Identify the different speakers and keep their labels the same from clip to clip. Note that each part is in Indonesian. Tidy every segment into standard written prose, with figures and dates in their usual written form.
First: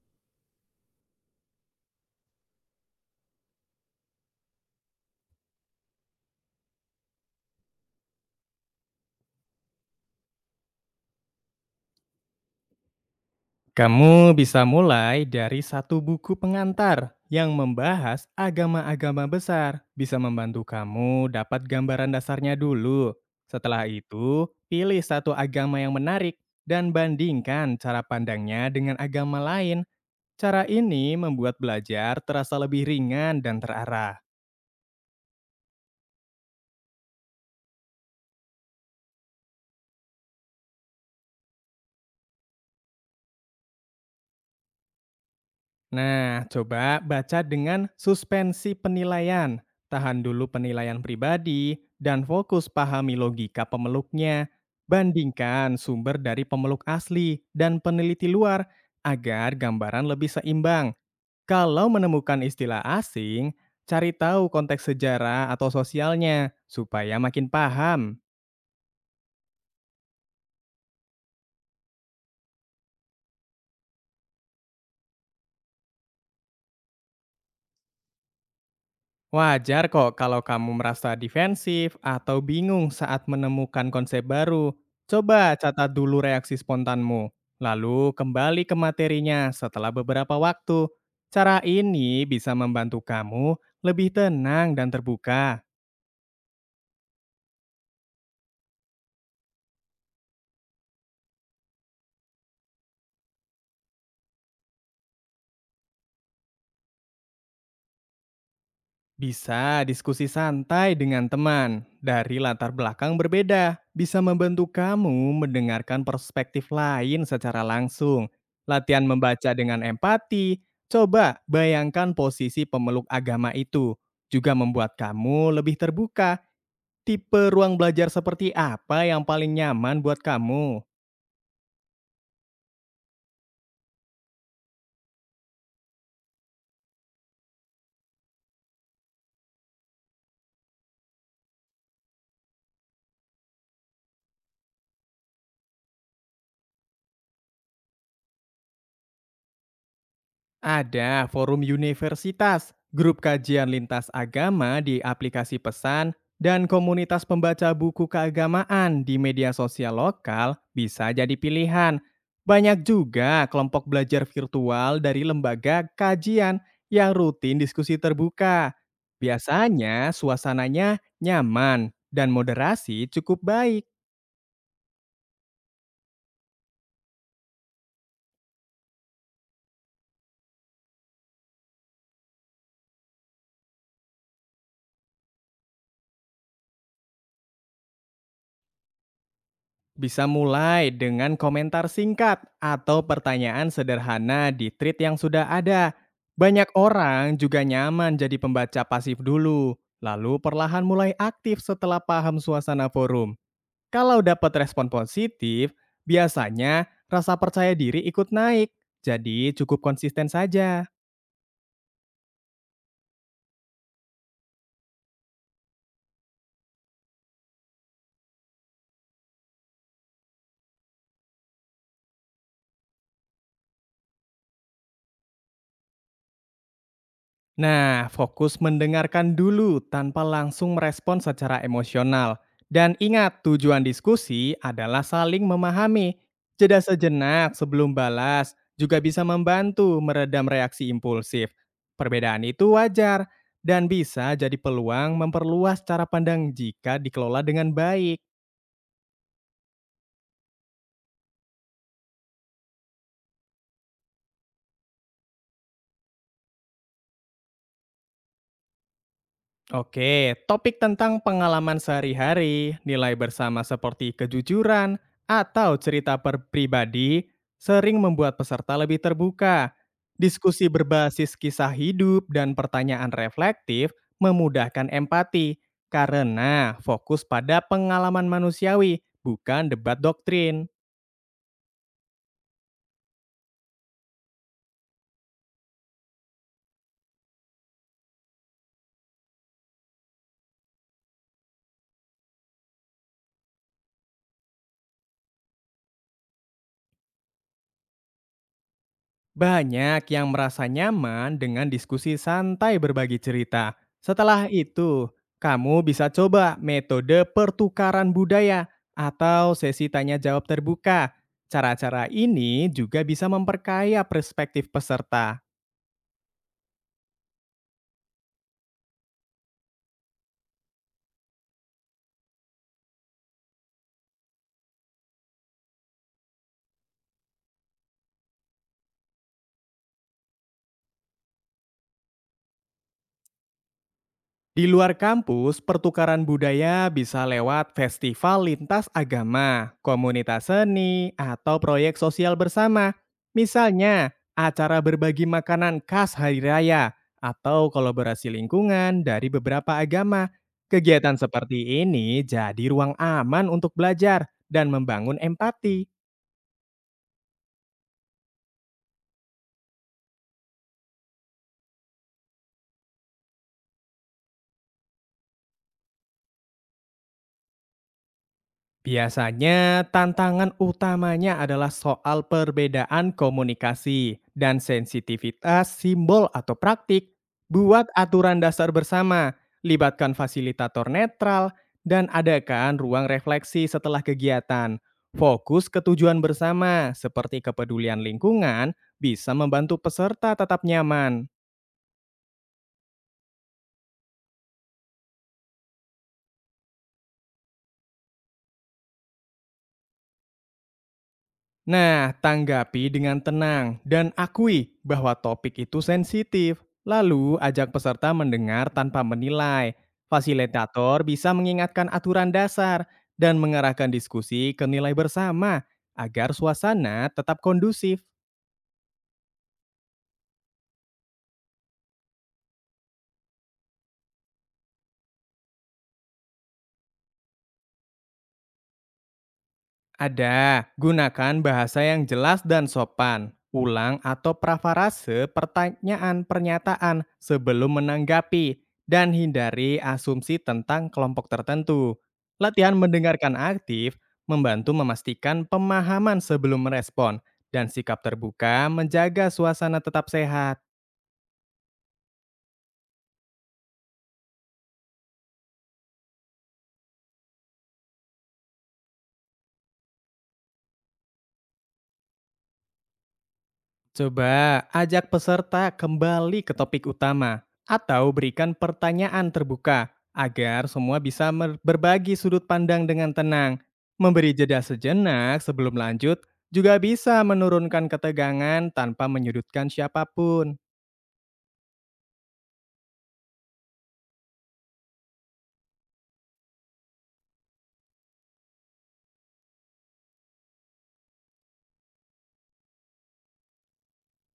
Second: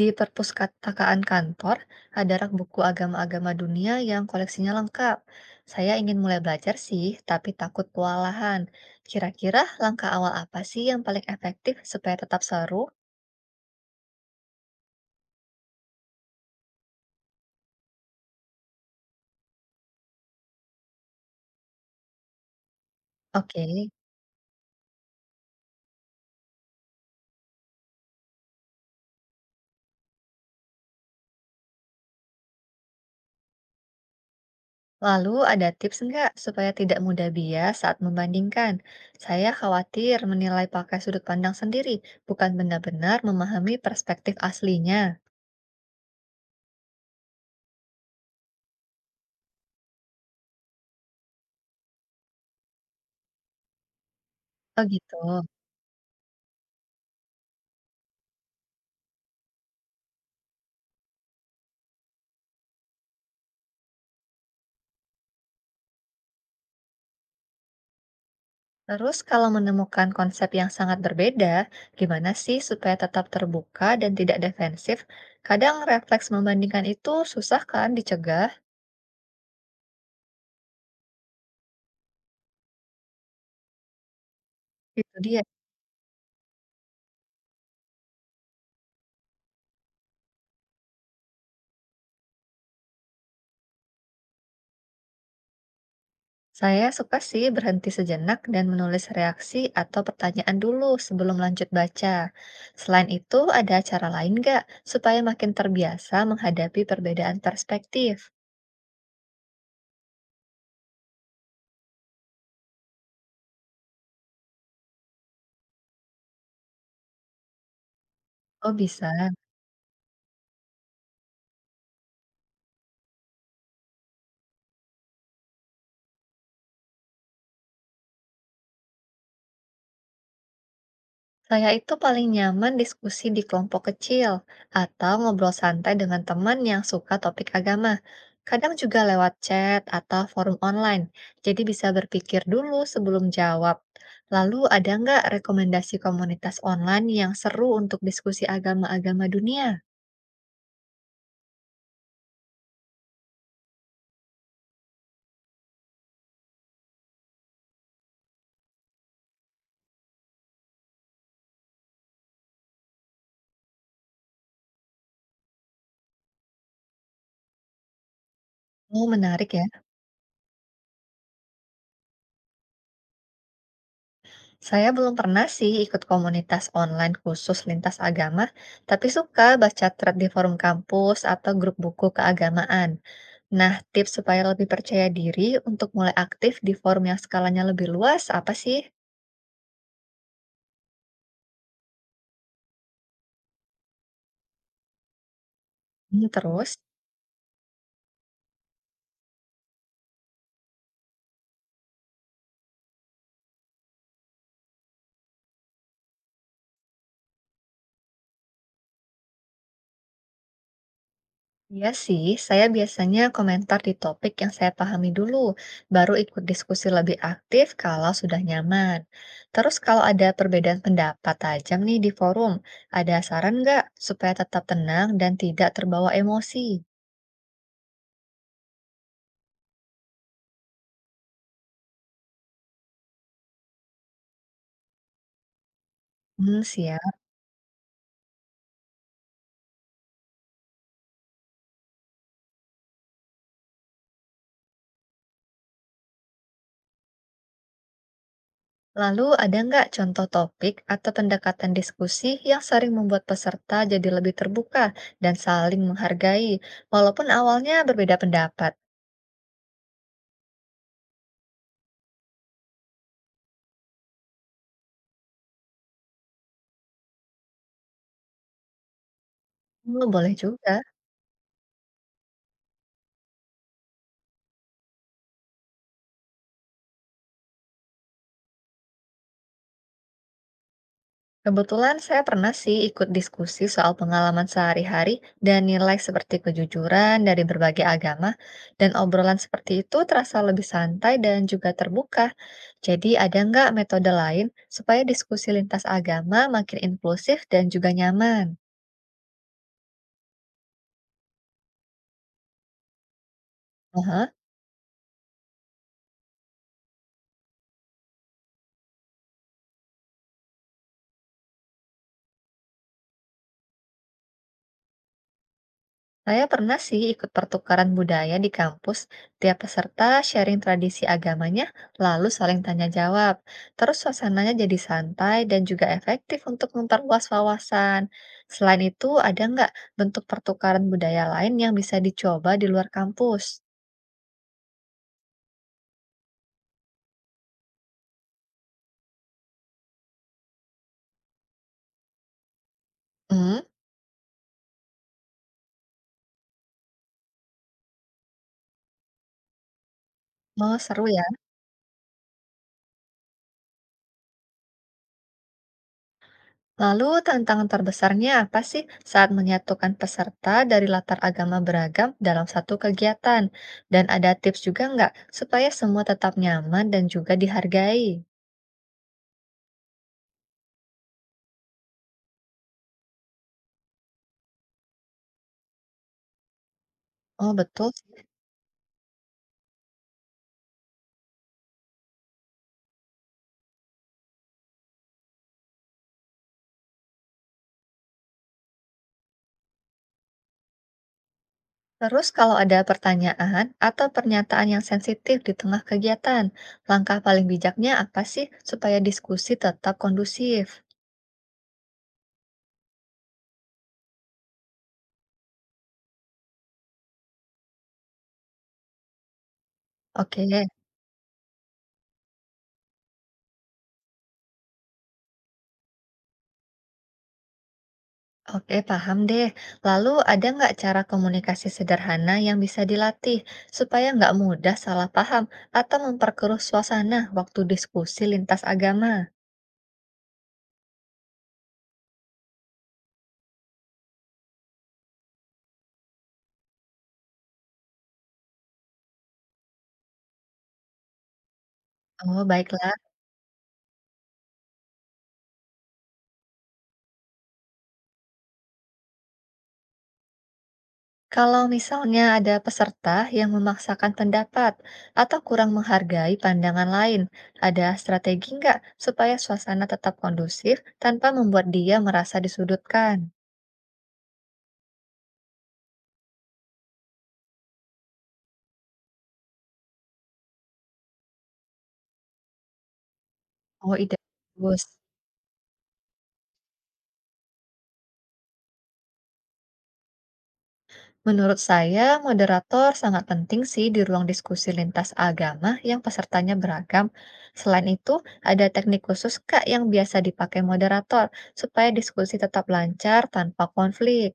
Speaker 1: Di perpustakaan kantor, ada rak buku agama-agama dunia yang koleksinya lengkap. Saya ingin mulai belajar sih, tapi takut kewalahan. Kira-kira langkah awal apa sih yang paling efektif supaya tetap seru?
Speaker 2: Kamu bisa mulai dari satu buku pengantar yang membahas agama-agama besar. Bisa membantu kamu dapat gambaran dasarnya dulu.
Speaker 1: Oke,
Speaker 2: Setelah itu, pilih satu agama yang menarik dan bandingkan cara pandangnya dengan agama lain. Cara ini membuat belajar terasa lebih ringan dan terarah.
Speaker 1: lalu ada tips nggak supaya tidak mudah bias saat membandingkan? Saya khawatir menilai pakai sudut pandang sendiri, bukan benar-benar memahami perspektif aslinya.
Speaker 2: Nah, coba baca dengan suspensi penilaian. Tahan dulu penilaian pribadi dan fokus pahami logika pemeluknya.
Speaker 1: Oh gitu.
Speaker 2: Bandingkan sumber dari pemeluk asli dan peneliti luar agar gambaran lebih seimbang. Kalau menemukan istilah asing, cari tahu konteks sejarah atau sosialnya supaya makin paham.
Speaker 1: Terus kalau menemukan konsep yang sangat berbeda, gimana sih supaya tetap terbuka dan tidak defensif? Kadang refleks membandingkan itu susah kan dicegah?
Speaker 2: Wajar kok kalau kamu merasa defensif atau bingung saat menemukan konsep baru.
Speaker 1: Itu dia.
Speaker 2: Coba catat dulu reaksi spontanmu, lalu kembali ke materinya setelah beberapa waktu. Cara ini bisa membantu kamu lebih tenang dan terbuka.
Speaker 1: Saya suka sih berhenti sejenak dan menulis reaksi atau pertanyaan dulu sebelum lanjut baca. Selain itu, ada cara lain nggak supaya makin terbiasa menghadapi perbedaan perspektif?
Speaker 2: Bisa diskusi santai dengan teman dari latar belakang berbeda, bisa membantu kamu mendengarkan perspektif lain secara langsung.
Speaker 1: Oh,
Speaker 2: Latihan
Speaker 1: bisa.
Speaker 2: membaca dengan empati, coba bayangkan posisi pemeluk agama itu, juga membuat kamu lebih terbuka. Tipe ruang belajar seperti apa yang paling nyaman buat kamu?
Speaker 1: Saya itu paling nyaman diskusi di kelompok kecil atau ngobrol santai dengan teman yang suka topik agama. Kadang juga lewat chat atau forum online, jadi bisa berpikir dulu sebelum jawab. Lalu ada nggak rekomendasi komunitas online yang seru untuk diskusi agama-agama dunia?
Speaker 2: Ada forum universitas, grup kajian lintas agama di aplikasi pesan, dan komunitas pembaca buku keagamaan di media sosial lokal bisa jadi pilihan. Banyak juga kelompok belajar virtual dari lembaga kajian yang rutin diskusi terbuka.
Speaker 1: Oh, menarik ya.
Speaker 2: Biasanya suasananya nyaman dan moderasi cukup baik.
Speaker 1: Saya belum pernah sih ikut komunitas online khusus lintas agama, tapi suka baca thread di forum kampus atau grup buku keagamaan. Nah, tips supaya lebih percaya diri untuk mulai aktif di forum yang skalanya lebih luas apa sih?
Speaker 2: Bisa mulai dengan komentar singkat atau pertanyaan sederhana di tweet yang sudah ada. Banyak
Speaker 1: Terus,
Speaker 2: orang juga nyaman jadi pembaca pasif dulu, lalu perlahan mulai aktif setelah paham suasana forum. Kalau dapat respon positif, biasanya rasa percaya diri ikut naik. Jadi cukup konsisten saja.
Speaker 1: iya sih, saya biasanya komentar di topik yang saya pahami dulu, baru ikut diskusi lebih aktif kalau sudah nyaman. Terus kalau ada perbedaan pendapat tajam nih di forum, ada saran nggak supaya tetap tenang dan tidak terbawa emosi?
Speaker 2: Nah, fokus mendengarkan dulu tanpa langsung merespon secara emosional. Dan ingat, tujuan diskusi adalah saling memahami. Jeda
Speaker 1: Siap.
Speaker 2: sejenak sebelum balas juga bisa membantu meredam reaksi impulsif. Perbedaan itu wajar dan bisa jadi peluang memperluas cara pandang jika dikelola dengan baik.
Speaker 1: Lalu ada nggak contoh topik atau pendekatan diskusi yang sering membuat peserta jadi lebih terbuka dan saling menghargai, walaupun awalnya berbeda pendapat?
Speaker 2: Oke, topik tentang pengalaman sehari-hari, nilai bersama seperti kejujuran, atau cerita per pribadi sering membuat peserta lebih terbuka.
Speaker 1: Boleh
Speaker 2: Diskusi
Speaker 1: juga.
Speaker 2: berbasis kisah hidup dan pertanyaan reflektif memudahkan empati karena fokus pada pengalaman manusiawi, bukan debat doktrin.
Speaker 1: Kebetulan saya pernah sih ikut diskusi soal pengalaman sehari-hari dan nilai seperti kejujuran dari berbagai agama, dan obrolan seperti itu terasa lebih santai dan juga terbuka. Jadi ada nggak metode lain supaya diskusi lintas agama makin inklusif dan juga nyaman?
Speaker 2: Banyak yang merasa nyaman dengan diskusi santai berbagi cerita.
Speaker 1: Aha.
Speaker 2: Setelah itu, kamu bisa coba metode pertukaran budaya atau sesi tanya jawab terbuka. Cara-cara ini juga bisa memperkaya perspektif peserta.
Speaker 1: Saya pernah sih ikut pertukaran budaya di kampus. Tiap peserta sharing tradisi agamanya, lalu saling tanya jawab. Terus suasananya jadi santai dan juga efektif untuk memperluas wawasan. Selain itu, ada nggak bentuk pertukaran budaya lain yang bisa dicoba di luar kampus?
Speaker 2: Di luar kampus, pertukaran budaya bisa lewat festival lintas agama, komunitas seni, atau proyek sosial bersama.
Speaker 1: Hmm,
Speaker 2: Misalnya, acara berbagi makanan khas hari raya atau kolaborasi lingkungan dari beberapa agama.
Speaker 1: Mau seru
Speaker 2: Kegiatan
Speaker 1: ya?
Speaker 2: seperti ini jadi ruang aman untuk belajar dan membangun empati.
Speaker 1: Lalu tantangan terbesarnya apa sih saat menyatukan peserta dari latar agama beragam dalam satu kegiatan? Dan ada tips juga nggak supaya semua tetap nyaman dan juga dihargai?
Speaker 2: Biasanya, tantangan utamanya adalah soal perbedaan komunikasi dan sensitivitas simbol atau praktik.
Speaker 1: Oh
Speaker 2: Buat
Speaker 1: betul.
Speaker 2: aturan dasar bersama, libatkan fasilitator netral, dan adakan ruang refleksi setelah kegiatan. Fokus ke tujuan bersama, seperti kepedulian lingkungan, bisa membantu peserta tetap nyaman.
Speaker 1: Terus kalau ada pertanyaan atau pernyataan yang sensitif di tengah kegiatan, langkah paling bijaknya apa sih supaya diskusi tetap kondusif?
Speaker 2: Nah, tanggapi dengan tenang dan akui bahwa topik itu sensitif. Lalu, ajak peserta mendengar tanpa menilai.
Speaker 1: Oke.
Speaker 2: Fasilitator bisa mengingatkan aturan dasar dan mengarahkan diskusi ke nilai bersama agar suasana tetap kondusif.
Speaker 1: Oke, paham deh. Lalu ada nggak cara komunikasi sederhana yang bisa dilatih supaya nggak mudah salah paham atau memperkeruh suasana waktu diskusi lintas agama?
Speaker 2: Ada, gunakan bahasa yang jelas dan sopan. Ulang atau prafarase pertanyaan pernyataan sebelum menanggapi dan hindari asumsi tentang kelompok tertentu.
Speaker 1: Oh,
Speaker 2: Latihan
Speaker 1: baiklah.
Speaker 2: mendengarkan aktif membantu memastikan pemahaman sebelum merespon dan sikap terbuka menjaga suasana tetap sehat.
Speaker 1: Kalau misalnya ada peserta yang memaksakan pendapat atau kurang menghargai pandangan lain, ada strategi nggak supaya suasana tetap kondusif tanpa membuat dia merasa disudutkan?
Speaker 2: Coba ajak peserta kembali ke topik utama atau berikan pertanyaan terbuka agar semua bisa berbagi sudut pandang dengan tenang.
Speaker 1: Oh, ide
Speaker 2: Memberi jeda
Speaker 1: bagus.
Speaker 2: sejenak sebelum lanjut juga bisa menurunkan ketegangan tanpa menyudutkan siapapun.
Speaker 1: Menurut saya, moderator sangat penting sih di ruang diskusi lintas agama yang pesertanya beragam. Selain itu, ada teknik khusus Kak yang biasa dipakai moderator supaya diskusi tetap lancar tanpa konflik.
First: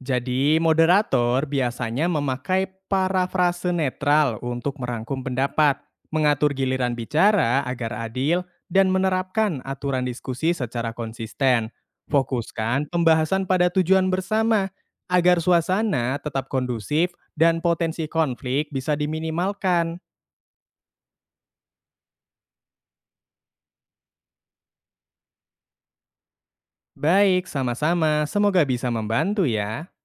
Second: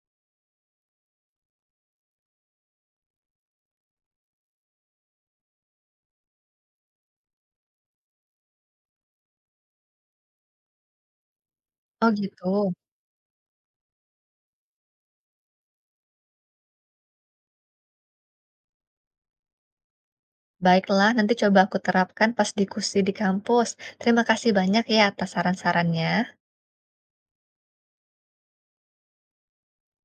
Speaker 2: Jadi, moderator biasanya memakai parafrase netral untuk merangkum pendapat, mengatur giliran bicara agar adil, dan menerapkan aturan diskusi secara konsisten.
Speaker 1: Oh gitu.
Speaker 2: Fokuskan pembahasan pada tujuan bersama agar suasana tetap kondusif dan potensi konflik bisa diminimalkan.
Speaker 1: Baiklah, nanti coba aku terapkan pas diskusi di kampus. Terima kasih banyak ya atas saran-sarannya.
Speaker 2: Baik, sama-sama. Semoga bisa membantu ya.